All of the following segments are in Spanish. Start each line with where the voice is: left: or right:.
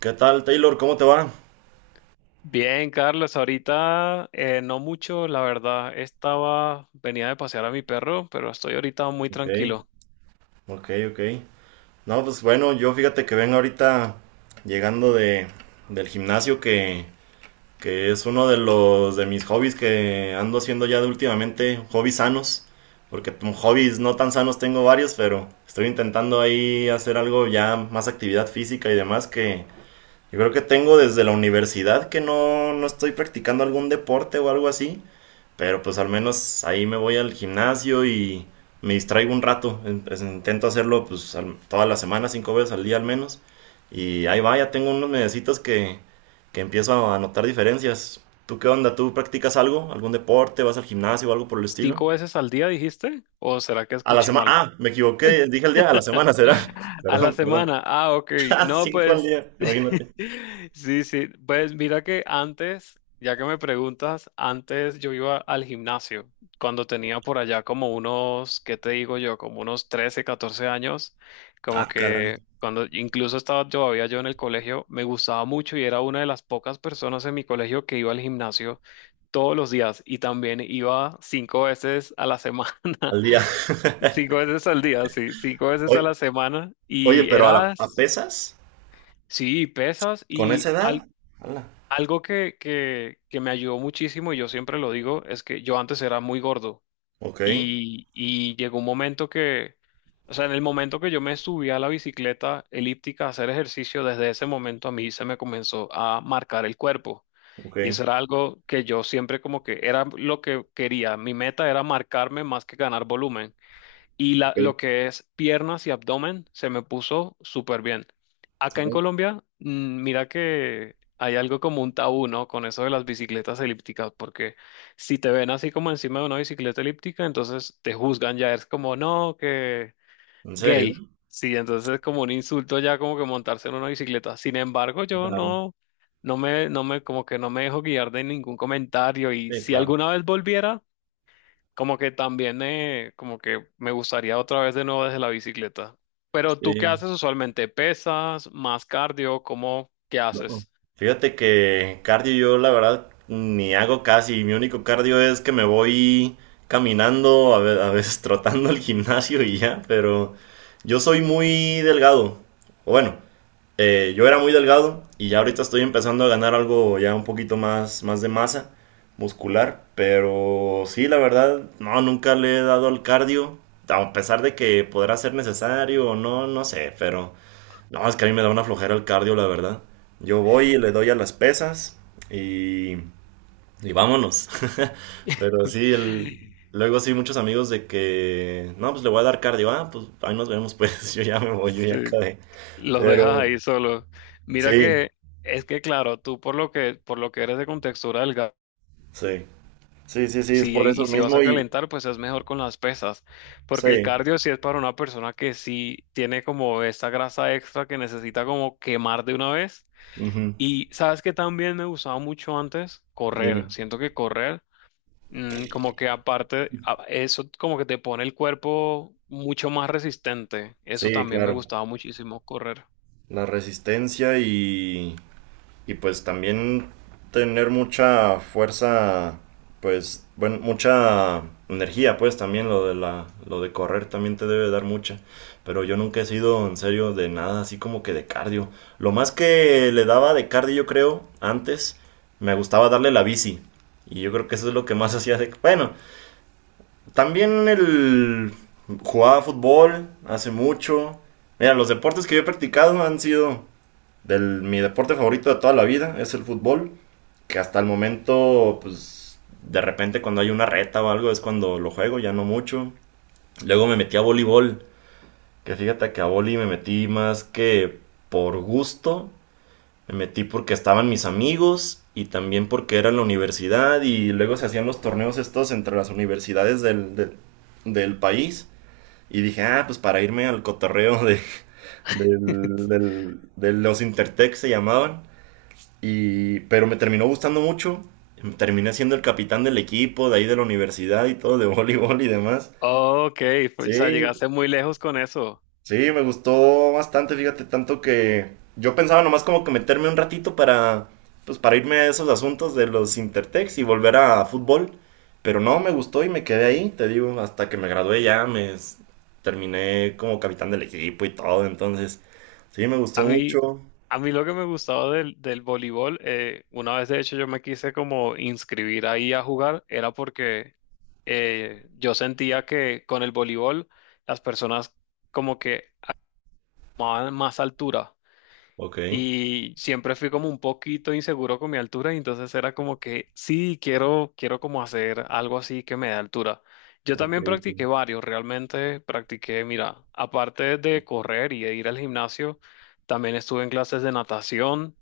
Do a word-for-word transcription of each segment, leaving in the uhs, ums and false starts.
right: ¿Qué tal, Taylor? ¿Cómo te va?
left: Bien, Carlos, ahorita eh, no mucho, la verdad. Estaba, venía de pasear a mi perro, pero estoy ahorita muy
right: Ok.
left: tranquilo.
right: Ok, ok. No, pues bueno, yo fíjate que vengo ahorita llegando de, del gimnasio que, que es uno de los de mis hobbies que ando haciendo ya de últimamente, hobbies sanos, porque t- hobbies no tan sanos tengo varios, pero estoy intentando ahí hacer algo ya más actividad física y demás que yo creo que tengo desde la universidad que no, no estoy practicando algún deporte o algo así. Pero pues al menos ahí me voy al gimnasio y me distraigo un rato. Pues, intento hacerlo pues al- toda la semana, cinco veces al día al menos. Y ahí va, ya tengo unos mesecitos que, que empiezo a notar diferencias. ¿Tú qué onda? ¿Tú practicas algo? ¿Algún deporte? ¿Vas al gimnasio o algo por el estilo?
left: ¿Cinco veces al día dijiste? ¿O será que
right: A la
left: escuché
right: semana.
left: mal?
right: Ah, me equivoqué. Dije al día. A la semana será.
left: A la
right: Perdón, perdón.
left: semana. Ah, ok. No,
right: Cinco al
left: pues.
right: día. Imagínate.
left: Sí, sí. Pues mira que antes, ya que me preguntas, antes yo iba al gimnasio. Cuando tenía por allá como unos, ¿qué te digo yo? Como unos trece catorce años. Como
right: Ah, caray.
left: que cuando incluso estaba todavía yo en el colegio, me gustaba mucho y era una de las pocas personas en mi colegio que iba al gimnasio todos los días y también iba cinco veces a la semana.
right: Al día.
left: Cinco veces al día, sí, cinco veces a
right: Oye,
left: la semana.
right: oye,
left: Y
right: pero a, la- a
left: eras,
right: pesas
left: sí, pesas
right: con
left: y
right: esa
left: al-
right: edad. Hala.
left: algo que, que, que me ayudó muchísimo, y yo siempre lo digo, es que yo antes era muy gordo
right: Ok.
left: y, y llegó un momento que, o sea, en el momento que yo me subí a la bicicleta elíptica a hacer ejercicio, desde ese momento a mí se me comenzó a marcar el cuerpo.
right: Ok,
left: Y eso era algo que yo siempre como que era lo que quería. Mi meta era marcarme más que ganar volumen. Y la,
right: ok.
left: lo que es piernas y abdomen se me puso súper bien. Acá en
right: Ok.
left: Colombia, mm, mira que hay algo como un tabú, ¿no? Con eso de las bicicletas elípticas, porque si te ven así como encima de una bicicleta elíptica, entonces te juzgan ya, es como, no, que
right: ¿En serio?
left: gay. Sí, entonces es como un insulto ya como que montarse en una bicicleta. Sin embargo, yo
right: Claro.
left: no, no me, no me, como que no me dejo guiar de ningún comentario y
right: Sí,
left: si
right: claro.
left: alguna vez volviera... Como que también, eh, como que me gustaría otra vez de nuevo desde la bicicleta. Pero tú, ¿qué
right: Sí.
left: haces usualmente? ¿Pesas? ¿Más cardio? ¿Cómo? ¿Qué
right: No, no.
left: haces?
right: Fíjate que cardio yo la verdad ni hago casi. Mi único cardio es que me voy caminando, a ve- a veces trotando al gimnasio y ya, pero yo soy muy delgado. Bueno, eh, yo era muy delgado y ya ahorita estoy empezando a ganar algo ya un poquito más, más de masa muscular, pero sí, la verdad, no, nunca le he dado al cardio, a pesar de que podrá ser necesario o no, no sé, pero no, es que a mí me da una flojera el cardio, la verdad. Yo voy y le doy a las pesas y, y vámonos. Pero sí, el, luego sí, muchos amigos de que, no, pues le voy a dar cardio, ah, pues ahí nos vemos, pues yo ya me voy, yo ya
left: Sí,
right: acabé.
left: los
right: Pero
left: dejas ahí solo. Mira
right: sí,
left: que es que claro, tú por lo que por lo que eres de contextura delgada,
right: sí, sí, sí, sí, es
left: sí,
right: por eso
left: y si vas a
right: mismo y
left: calentar, pues es mejor con las pesas, porque el
right: sí,
left: cardio sí es para una persona que sí tiene como esta grasa extra que necesita como quemar de una vez.
right: ujú,
left: Y sabes que también me gustaba mucho antes correr.
right: dime,
left: Siento que correr, mm, como que aparte, a- eso como que te pone el cuerpo mucho más resistente. Eso
right: sí,
left: también me
right: claro,
left: gustaba muchísimo correr.
right: la resistencia y, y pues también tener mucha fuerza, pues, bueno, mucha energía, pues también lo de la, lo de correr también te debe dar mucha, pero yo nunca he sido en serio de nada así como que de cardio, lo más que le daba de cardio yo creo antes, me gustaba darle la bici. Y yo creo que eso es lo que más hacía de... Bueno, también el jugaba fútbol hace mucho. Mira, los deportes que yo he practicado han sido del, mi deporte favorito de toda la vida, es el fútbol, que hasta el momento, pues, de repente cuando hay una reta o algo es cuando lo juego, ya no mucho. Luego me metí a voleibol, que fíjate que a voleibol me metí más que por gusto, me metí porque estaban mis amigos y también porque era la universidad y luego se hacían los torneos estos entre las universidades del, del, del país. Y dije, ah, pues para irme al cotorreo de, del- del- de los Intertech se llamaban. Y, pero me terminó gustando mucho. Terminé siendo el capitán del equipo, de ahí de la universidad y todo, de voleibol y demás.
left: Ok, pues, o sea,
right: Sí,
left: llegaste muy lejos con eso.
right: sí, me gustó bastante, fíjate, tanto que yo pensaba nomás como que meterme un ratito para, pues para irme a esos asuntos de los Intertex y volver a fútbol, pero no, me gustó y me quedé ahí, te digo, hasta que me gradué ya, me s- terminé como capitán del equipo y todo, entonces, sí, me gustó
left: A mí,
right: mucho.
left: a mí lo que me gustaba del, del voleibol, eh, una vez de hecho yo me quise como inscribir ahí a jugar, era porque eh, yo sentía que con el voleibol las personas como que más, más altura.
right: Ok,
left: Y siempre fui como un poquito inseguro con mi altura, y entonces era como que sí, quiero, quiero como hacer algo así que me dé altura. Yo
right: ok,
left: también practiqué
right: ok.
left: varios, realmente practiqué, mira, aparte de correr y de ir al gimnasio, también estuve en clases de natación.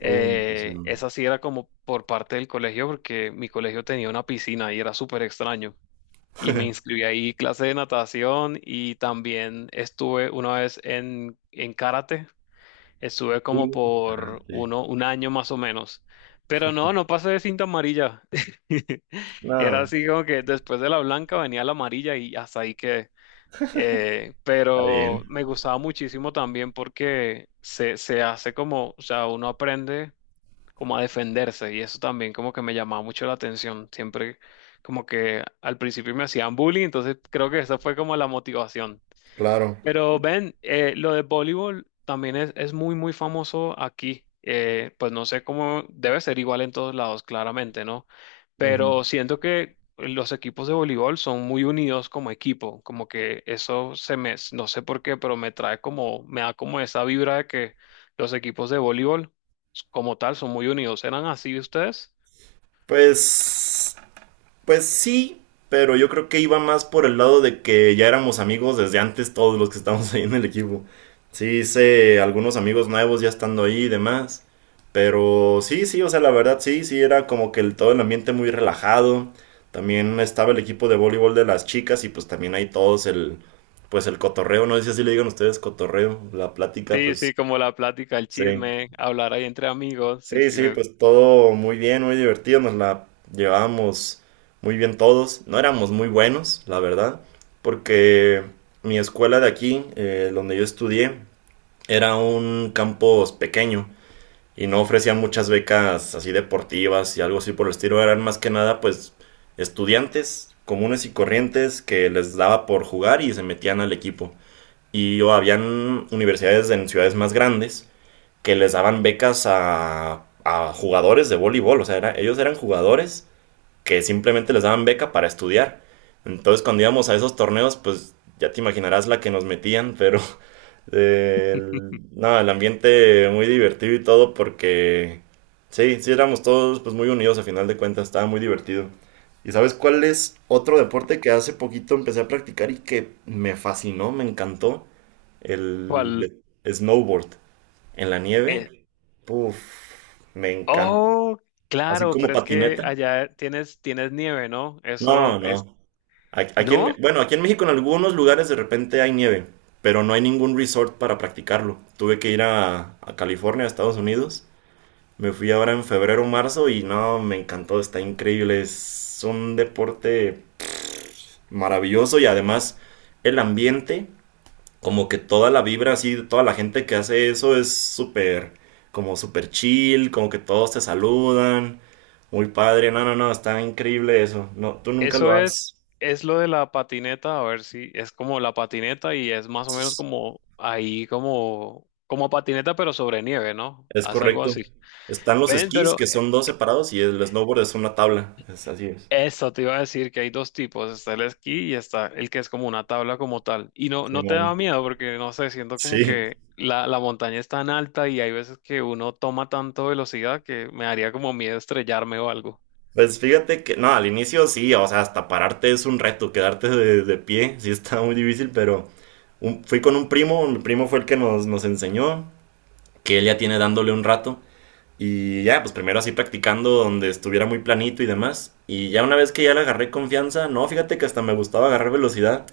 right: Uh, me emociono.
left: Esa sí era como por parte del colegio, porque mi colegio tenía una piscina y era súper extraño. Y me inscribí ahí clase de natación y también estuve una vez en, en karate. Estuve
right: Uh,
left: como por
right: sí.
left: uno, un año más o menos. Pero no, no pasé de cinta amarilla. Era
right: Nada,
left: así como que después de la blanca venía la amarilla y hasta ahí que,
right: está
left: pero
right: bien.
left: me gustaba muchísimo también porque se, se hace como, o sea, uno aprende como a defenderse y eso también como que me llamaba mucho la atención. Siempre como que al principio me hacían bullying, entonces creo que esa fue como la motivación.
right: Claro.
left: Pero ven, eh, lo de voleibol también es, es muy, muy famoso aquí. Eh, pues no sé cómo debe ser igual en todos lados, claramente, ¿no?
right: Ujú.
left: Pero siento que los equipos de voleibol son muy unidos como equipo, como que eso se me, no sé por qué, pero me trae como, me da como esa vibra de que los equipos de voleibol como tal son muy unidos. ¿Eran así ustedes?
right: Pues Pues sí, pero yo creo que iba más por el lado de que ya éramos amigos desde antes todos los que estábamos ahí en el equipo. Sí hice algunos amigos nuevos ya estando ahí y demás. Pero sí, sí, o sea, la verdad sí, sí, era como que el, todo el ambiente muy relajado. También estaba el equipo de voleibol de las chicas y pues también ahí todos el, pues el cotorreo, no sé si así le digan ustedes cotorreo, la plática,
left: Sí, sí,
right: pues
left: como la plática, el
right: sí.
left: chisme, hablar ahí entre amigos, sí,
right: Sí,
left: sí,
right: sí,
left: me...
right: pues todo muy bien, muy divertido, nos la llevábamos muy bien todos. No éramos muy buenos, la verdad, porque mi escuela de aquí, eh, donde yo estudié, era un campus pequeño y no ofrecía muchas becas así deportivas y algo así por el estilo. Eran más que nada, pues, estudiantes comunes y corrientes que les daba por jugar y se metían al equipo. Y o habían universidades en ciudades más grandes que les daban becas a, a jugadores de voleibol. O sea, era- ellos eran jugadores que simplemente les daban beca para estudiar. Entonces, cuando íbamos a esos torneos, pues ya te imaginarás la que nos metían, pero eh, el- no, el ambiente muy divertido y todo porque sí, sí éramos todos pues muy unidos a final de cuentas, estaba muy divertido. ¿Y sabes cuál es otro deporte que hace poquito empecé a practicar y que me fascinó, me encantó? El
left: ¿Cuál?
right: de- snowboard en la nieve. Puf, me encanta.
left: Oh,
right: Así
left: claro,
right: como
left: pero es que
right: patineta.
left: allá tienes, tienes nieve, ¿no? Eso
right: No,
left: es,
right: no. A- aquí en,
left: ¿no?
right: bueno, aquí en México en algunos lugares de repente hay nieve, pero no hay ningún resort para practicarlo. Tuve que ir a, a California, a Estados Unidos. Me fui ahora en febrero o marzo y no, me encantó, está increíble. Es un deporte maravilloso y además el ambiente como que toda la vibra así, de toda la gente que hace eso es súper, como súper chill, como que todos te saludan, muy padre, no, no, no, está increíble eso, no, tú nunca lo
left: Eso es,
right: has,
left: es lo de la patineta, a ver si es como la patineta y es más o menos
right: es,
left: como ahí, como, como patineta, pero sobre nieve, ¿no?
right: es
left: Haz algo
right: correcto.
left: así.
right: Están los
left: Ven,
right: esquís
left: pero
right: que son dos separados y el snowboard es una tabla, es así es.
left: eso te iba a decir que hay dos tipos, está el esquí y está el que es como una tabla como tal. Y no, no te da
right: Simón.
left: miedo porque no sé, siento como
right: Sí,
left: que la, la montaña es tan alta y hay veces que uno toma tanto velocidad que me daría como miedo estrellarme o algo.
right: pues fíjate que, no, al inicio sí, o sea, hasta pararte es un reto, quedarte de, de pie, sí está muy difícil, pero un- fui con un primo, mi primo fue el que nos, nos enseñó que él ya tiene dándole un rato. Y ya, pues primero así practicando donde estuviera muy planito y demás. Y ya una vez que ya le agarré confianza, no, fíjate que hasta me gustaba agarrar velocidad.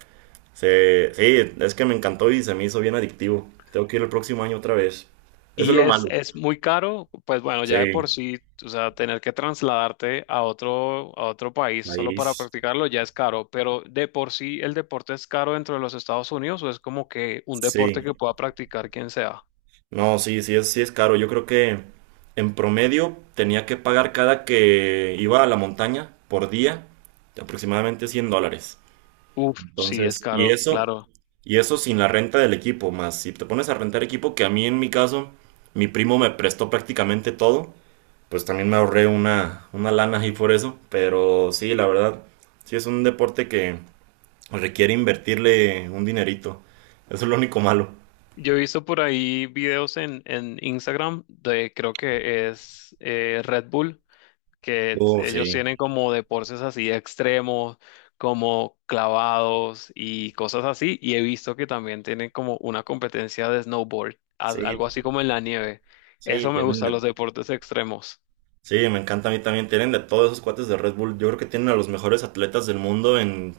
right: Se, sí, es que me encantó y se me hizo bien adictivo. Tengo que ir el próximo año otra vez. Eso
left: Y
right: es lo
left: es,
right: malo.
left: es muy caro, pues bueno, ya de por
right: Sí,
left: sí, o sea, tener que trasladarte a otro, a otro país solo para
right: país.
left: practicarlo ya es caro, pero de por sí el deporte es caro dentro de los Estados Unidos o es como que un deporte que
right: Sí.
left: pueda practicar quien sea.
right: No, sí, sí es, sí es caro. Yo creo que en promedio tenía que pagar cada que iba a la montaña por día aproximadamente cien dólares.
left: Uf, sí, es
right: Entonces, y
left: caro,
right: eso,
left: claro.
right: y eso sin la renta del equipo, más si te pones a rentar equipo, que a mí en mi caso, mi primo me prestó prácticamente todo, pues también me ahorré una, una lana ahí por eso. Pero sí, la verdad, sí es un deporte que requiere invertirle un dinerito. Eso es lo único malo.
left: Yo he visto por ahí videos en, en Instagram de, creo que es eh, Red Bull, que
right: Oh,
left: t-
right: sí,
left: ellos tienen como deportes así extremos, como clavados y cosas así. Y he visto que también tienen como una competencia de snowboard, a-
right: sí,
left: algo así como en la nieve.
right: sí,
left: Eso me
right: tienen
left: gusta, los
right: de...
left: deportes extremos.
right: Sí, me encanta a mí también. Tienen de todos esos cuates de Red Bull. Yo creo que tienen a los mejores atletas del mundo en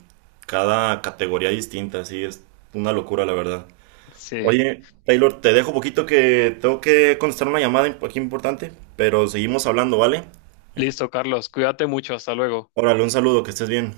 right: cada categoría distinta. Sí, es una locura, la verdad.
left: Sí.
right: Oye, Taylor, te dejo poquito que tengo que contestar una llamada imp- aquí importante, pero seguimos hablando, ¿vale?
left: Listo, Carlos, cuídate mucho, hasta luego.
right: Órale, un saludo, que estés bien.